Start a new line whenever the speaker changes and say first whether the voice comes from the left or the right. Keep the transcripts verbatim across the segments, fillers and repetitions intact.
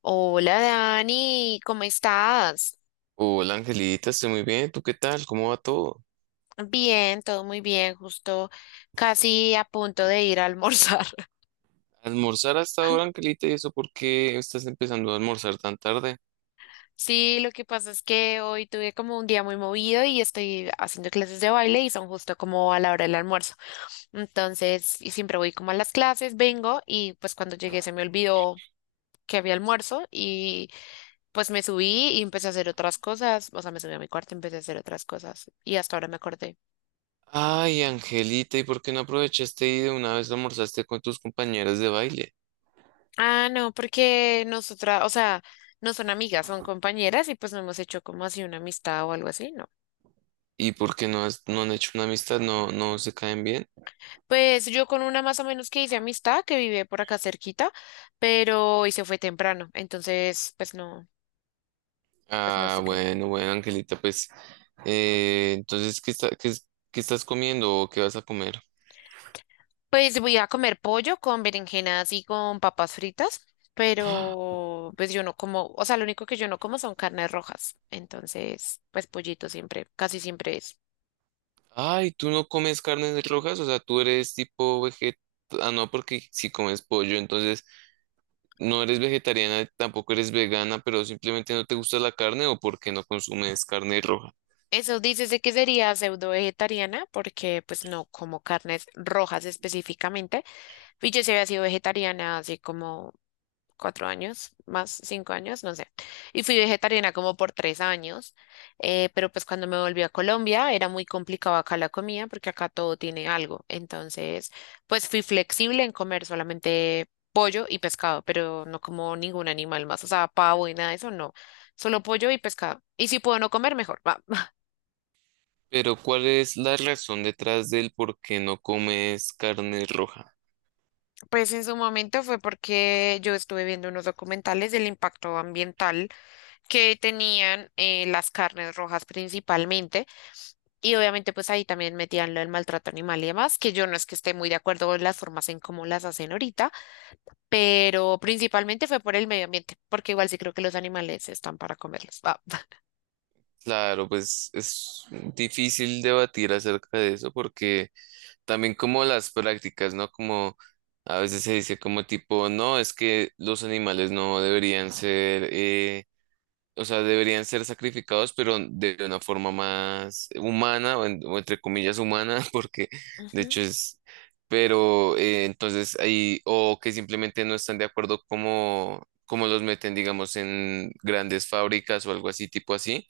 left: Hola Dani, ¿cómo estás?
right: Hola Angelita, estoy muy bien. ¿Tú qué tal? ¿Cómo va todo?
left: Bien, todo muy bien, justo casi a punto de ir a almorzar.
right: ¿Almorzar hasta ahora, Angelita? ¿Y eso por qué estás empezando a almorzar tan tarde?
left: Sí, lo que pasa es que hoy tuve como un día muy movido y estoy haciendo clases de baile y son justo como a la hora del almuerzo. Entonces, y siempre voy como a las clases, vengo y pues cuando llegué se me olvidó que había almuerzo y pues me subí y empecé a hacer otras cosas, o sea, me subí a mi cuarto y empecé a hacer otras cosas y hasta ahora me acordé.
right: Ay, Angelita, ¿y por qué no aprovechaste y de una vez almorzaste con tus compañeras de baile?
left: Ah, no, porque nosotras, o sea, no son amigas, son compañeras y pues no hemos hecho como así una amistad o algo así, ¿no?
right: ¿Y por qué no, has- no han hecho una amistad? ¿No, no se caen bien?
left: Pues yo con una más o menos que hice amistad, que vive por acá cerquita, pero y se fue temprano, entonces pues no, pues no
right: Ah,
left: sé qué.
right: bueno, bueno, Angelita, pues eh, entonces, ¿qué está- qué es- qué estás comiendo o qué vas a comer?
left: Pues voy a comer pollo con berenjenas y con papas fritas, pero pues yo no como, o sea, lo único que yo no como son carnes rojas, entonces pues pollito siempre, casi siempre es.
right: Ay, ¿tú no comes carnes rojas? O sea, tú eres tipo veget... Ah, no, porque si comes pollo, entonces... No eres vegetariana, tampoco eres vegana, pero simplemente no te gusta la carne o porque no consumes carne roja.
left: Eso dices de que sería pseudo vegetariana porque pues no como carnes rojas específicamente. Y yo sí había sido vegetariana hace como cuatro años, más cinco años, no sé. Y fui vegetariana como por tres años. Eh, pero pues cuando me volví a Colombia era muy complicado acá la comida porque acá todo tiene algo. Entonces pues fui flexible en comer solamente pollo y pescado, pero no como ningún animal más. O sea, pavo y nada de eso, no. Solo pollo y pescado. Y si puedo no comer, mejor.
right: Pero ¿cuál es la razón detrás del por qué no comes carne roja?
left: Pues en su momento fue porque yo estuve viendo unos documentales del impacto ambiental que tenían eh, las carnes rojas principalmente y obviamente pues ahí también metían lo del maltrato animal y demás, que yo no es que esté muy de acuerdo con las formas en cómo las hacen ahorita, pero principalmente fue por el medio ambiente, porque igual sí creo que los animales están para comerlos. Ah.
right: Claro, pues es difícil debatir acerca de eso porque también como las prácticas, ¿no? Como a veces se dice como tipo, no, es que los animales no deberían ser eh, o sea, deberían ser sacrificados, pero de una forma más humana, o, en- o entre comillas humana, porque de
left: Ujú.
right: hecho es, pero eh, entonces ahí, o que simplemente no están de acuerdo como, como los meten, digamos, en grandes fábricas o algo así, tipo así,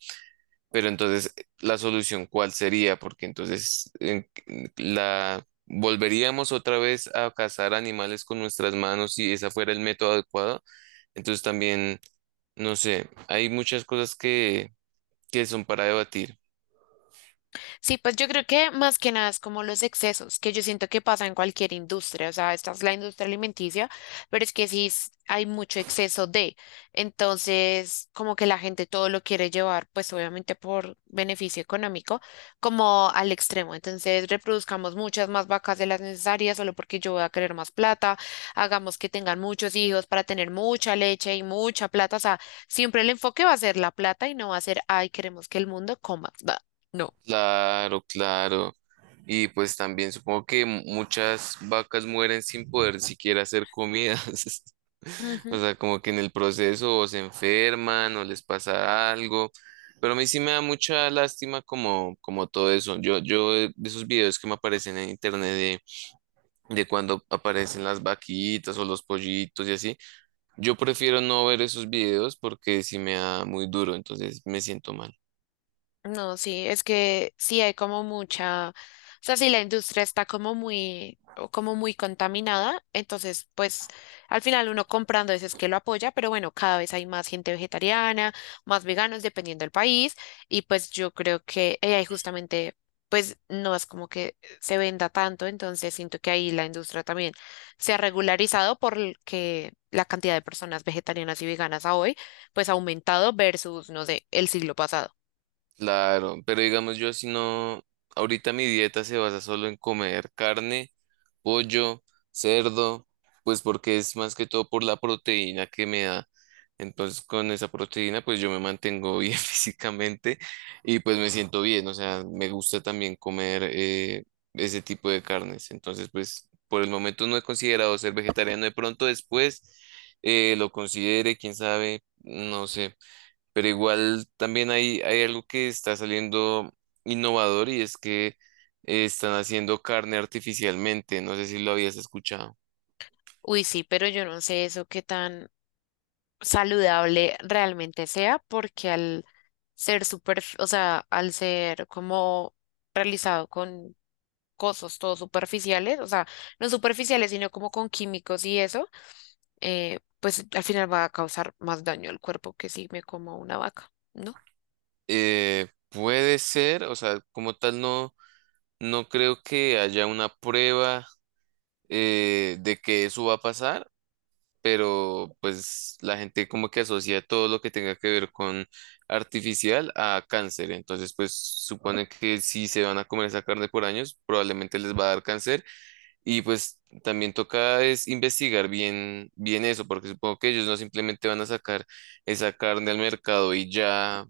right: pero entonces eh, la solución, ¿cuál sería? Porque entonces en- la... ¿Volveríamos otra vez a cazar animales con nuestras manos si ese fuera el método adecuado? Entonces también... No sé, hay muchas cosas que, que son para debatir.
left: Sí, pues yo creo que más que nada es como los excesos, que yo siento que pasa en cualquier industria, o sea, esta es la industria alimenticia, pero es que sí es- hay mucho exceso de, entonces como que la gente todo lo quiere llevar, pues obviamente por beneficio económico, como al extremo, entonces reproduzcamos muchas más vacas de las necesarias solo porque yo voy a querer más plata, hagamos que tengan muchos hijos para tener mucha leche y mucha plata, o sea, siempre el enfoque va a ser la plata y no va a ser, ay, queremos que el mundo coma. No.
right: Claro, claro. Y pues también supongo que mu- muchas vacas mueren sin poder siquiera hacer comidas. O
left: Ujú.
right: sea, como que en el proceso o se enferman o les pasa algo. Pero a mí sí me da mucha lástima como, como todo eso. Yo, yo de de esos videos que me aparecen en internet de, de cuando aparecen las vaquitas o los pollitos y así. Yo prefiero no ver esos videos porque sí me da muy duro, entonces me siento mal.
left: No, sí, es que sí hay como mucha, o sea, sí la industria está como muy, o como muy contaminada, entonces pues al final uno comprando eso es que lo apoya, pero bueno, cada vez hay más gente vegetariana, más veganos dependiendo del país y pues yo creo que eh, ahí justamente pues no es como que se venda tanto, entonces siento que ahí la industria también se ha regularizado porque la cantidad de personas vegetarianas y veganas a hoy pues ha aumentado versus, no sé, el siglo pasado.
right: Claro, pero digamos yo si no, ahorita mi dieta se basa solo en comer carne pollo, cerdo, pues porque es más que todo por la proteína que me da. Entonces con esa proteína pues yo me mantengo bien físicamente y pues me siento bien, o sea, me gusta también comer eh, ese tipo de carnes. Entonces pues por el momento no he considerado ser vegetariano, de pronto después eh, lo considere, quién sabe, no sé. Pero igual también hay, hay algo que está saliendo innovador y es que eh, están haciendo carne artificialmente. No sé si lo habías escuchado.
left: Uy, sí, pero yo no sé eso qué tan saludable realmente sea, porque al ser super, o sea, al ser como realizado con cosas todo superficiales, o sea, no superficiales, sino como con químicos y eso, eh, pues al final va a causar más daño al cuerpo que si me como una vaca, ¿no?
right: Eh, puede ser, o sea, como tal no, no creo que haya una prueba eh, de que eso va a pasar, pero pues la gente como que asocia todo lo que tenga que ver con artificial a cáncer. Entonces, pues supone que si se van a comer esa carne por años, probablemente les va a dar cáncer. Y pues también toca es investigar bien, bien eso, porque supongo que ellos no simplemente van a sacar esa carne al mercado y ya,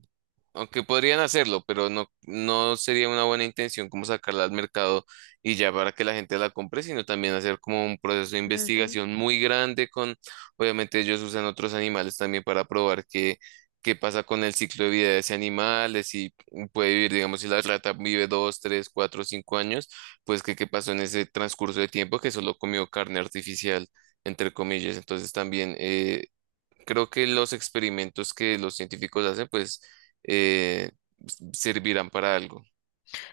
right: aunque podrían hacerlo, pero no, no sería una buena intención como sacarla al mercado y ya para que la gente la compre, sino también hacer como un proceso de
left: Ujú.
right: investigación muy grande con, obviamente ellos usan otros animales también para probar qué, qué pasa con el ciclo de vida de ese animal, de si puede vivir, digamos, si la rata vive dos, tres, cuatro, cinco años, pues qué qué pasó en ese transcurso de tiempo que solo comió carne artificial, entre comillas. Entonces también eh, creo que los experimentos que los científicos hacen, pues, eh, servirán para algo.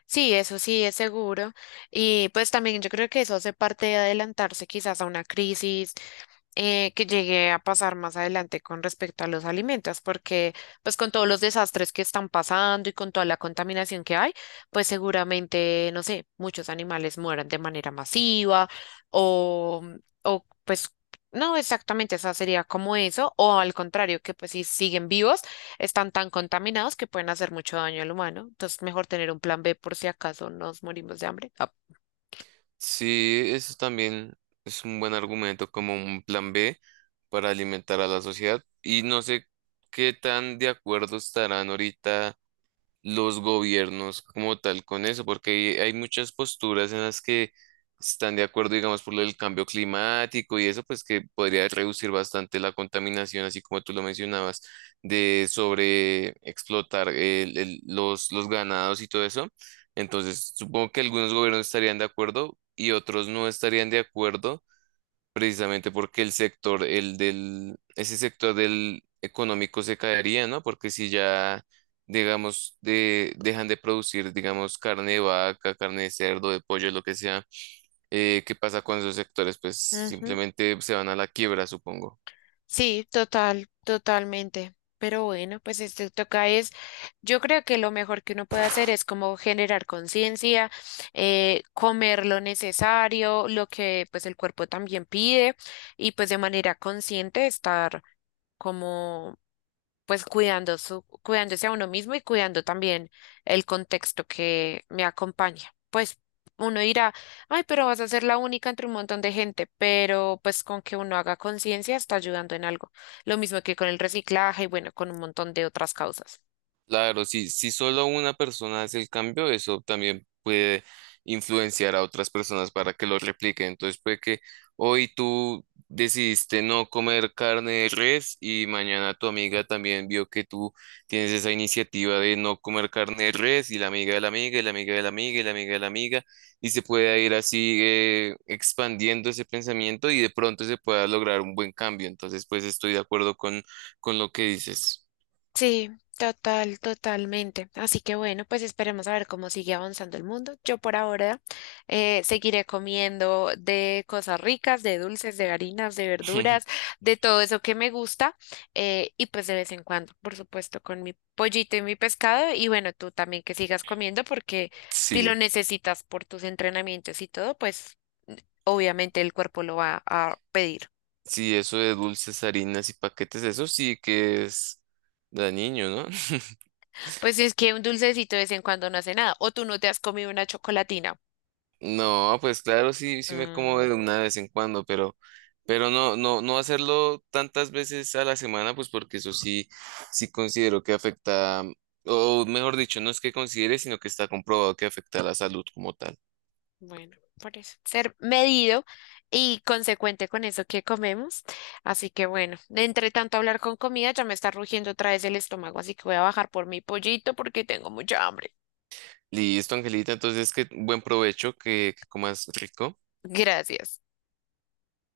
left: Sí, eso sí es seguro. Y pues también yo creo que eso hace parte de adelantarse quizás a una crisis eh, que llegué a pasar más adelante con respecto a los alimentos, porque pues con todos los desastres que están pasando y con toda la contaminación que hay, pues seguramente, no sé, muchos animales mueran de manera masiva o, o pues no exactamente, esa sería como eso, o al contrario, que pues si siguen vivos, están tan contaminados que pueden hacer mucho daño al humano, entonces mejor tener un plan be por si acaso nos morimos de hambre.
right: Sí, eso también es un buen argumento como un plan B para alimentar a la sociedad. Y no sé qué tan de acuerdo estarán ahorita los gobiernos como tal con eso, porque hay hay muchas posturas en las que están de acuerdo, digamos, por lo del cambio climático y eso, pues que podría reducir bastante la contaminación, así como tú lo mencionabas, de sobre explotar el- el- los, los ganados y todo eso. Entonces, supongo que algunos gobiernos estarían de acuerdo y otros no estarían de acuerdo precisamente porque el sector, el del, ese sector del económico se caería, ¿no? Porque si ya, digamos, de, dejan de producir, digamos, carne de vaca, carne de cerdo, de pollo, lo que sea, eh, ¿qué pasa con esos sectores? Pues
left: Ah.
right: simplemente se van a la quiebra, supongo.
left: Sí, total, totalmente. Pero bueno, pues esto toca es, yo creo que lo mejor que uno puede hacer es como generar conciencia, eh, comer lo necesario, lo que pues el cuerpo también pide y pues de manera consciente estar como pues cuidando su, cuidándose a uno mismo y cuidando también el contexto que me acompaña. Pues uno dirá, ay, pero vas a ser la única entre un montón de gente, pero pues con que uno haga conciencia está ayudando en algo. Lo mismo que con el reciclaje y bueno, con un montón de otras causas.
right: Claro, si, si solo una persona hace el cambio, eso también puede influenciar a otras personas para que lo repliquen. Entonces puede que hoy tú decidiste no comer carne de res y mañana tu amiga también vio que tú tienes esa iniciativa de no comer carne de res y la amiga de la amiga y la amiga de la amiga y la amiga de la amiga y se puede ir así eh, expandiendo ese pensamiento y de pronto se pueda lograr un buen cambio. Entonces pues estoy de acuerdo con, con lo que dices.
left: Sí, total, totalmente. Así que bueno, pues esperemos a ver cómo sigue avanzando el mundo. Yo por ahora eh, seguiré comiendo de cosas ricas, de dulces, de harinas, de verduras, de todo eso que me gusta eh, y pues de vez en cuando, por supuesto, con mi pollito y mi pescado y bueno, tú también que sigas comiendo porque si lo
right: Sí.
left: necesitas por tus entrenamientos y todo, pues obviamente el cuerpo lo va a pedir.
right: Sí, eso de dulces, harinas y paquetes, eso sí que es de niño, ¿no?
left: Pues es que un dulcecito de vez en cuando no hace nada o tú no te has comido una chocolatina.
right: No, pues claro, sí, sí me como
left: Mm,
right: de una vez en cuando, pero, pero no, no, no hacerlo tantas veces a la semana, pues porque eso sí, sí considero que afecta, o mejor dicho, no es que considere, sino que está comprobado que afecta a la salud como tal.
left: bueno, por eso. Ser medido y consecuente con eso que comemos. Así que bueno, de entre tanto hablar con comida, ya me está rugiendo otra vez el estómago, así que voy a bajar por mi pollito porque tengo mucha hambre.
right: Listo, Angelita, entonces que buen provecho, que, que comas rico.
left: Gracias.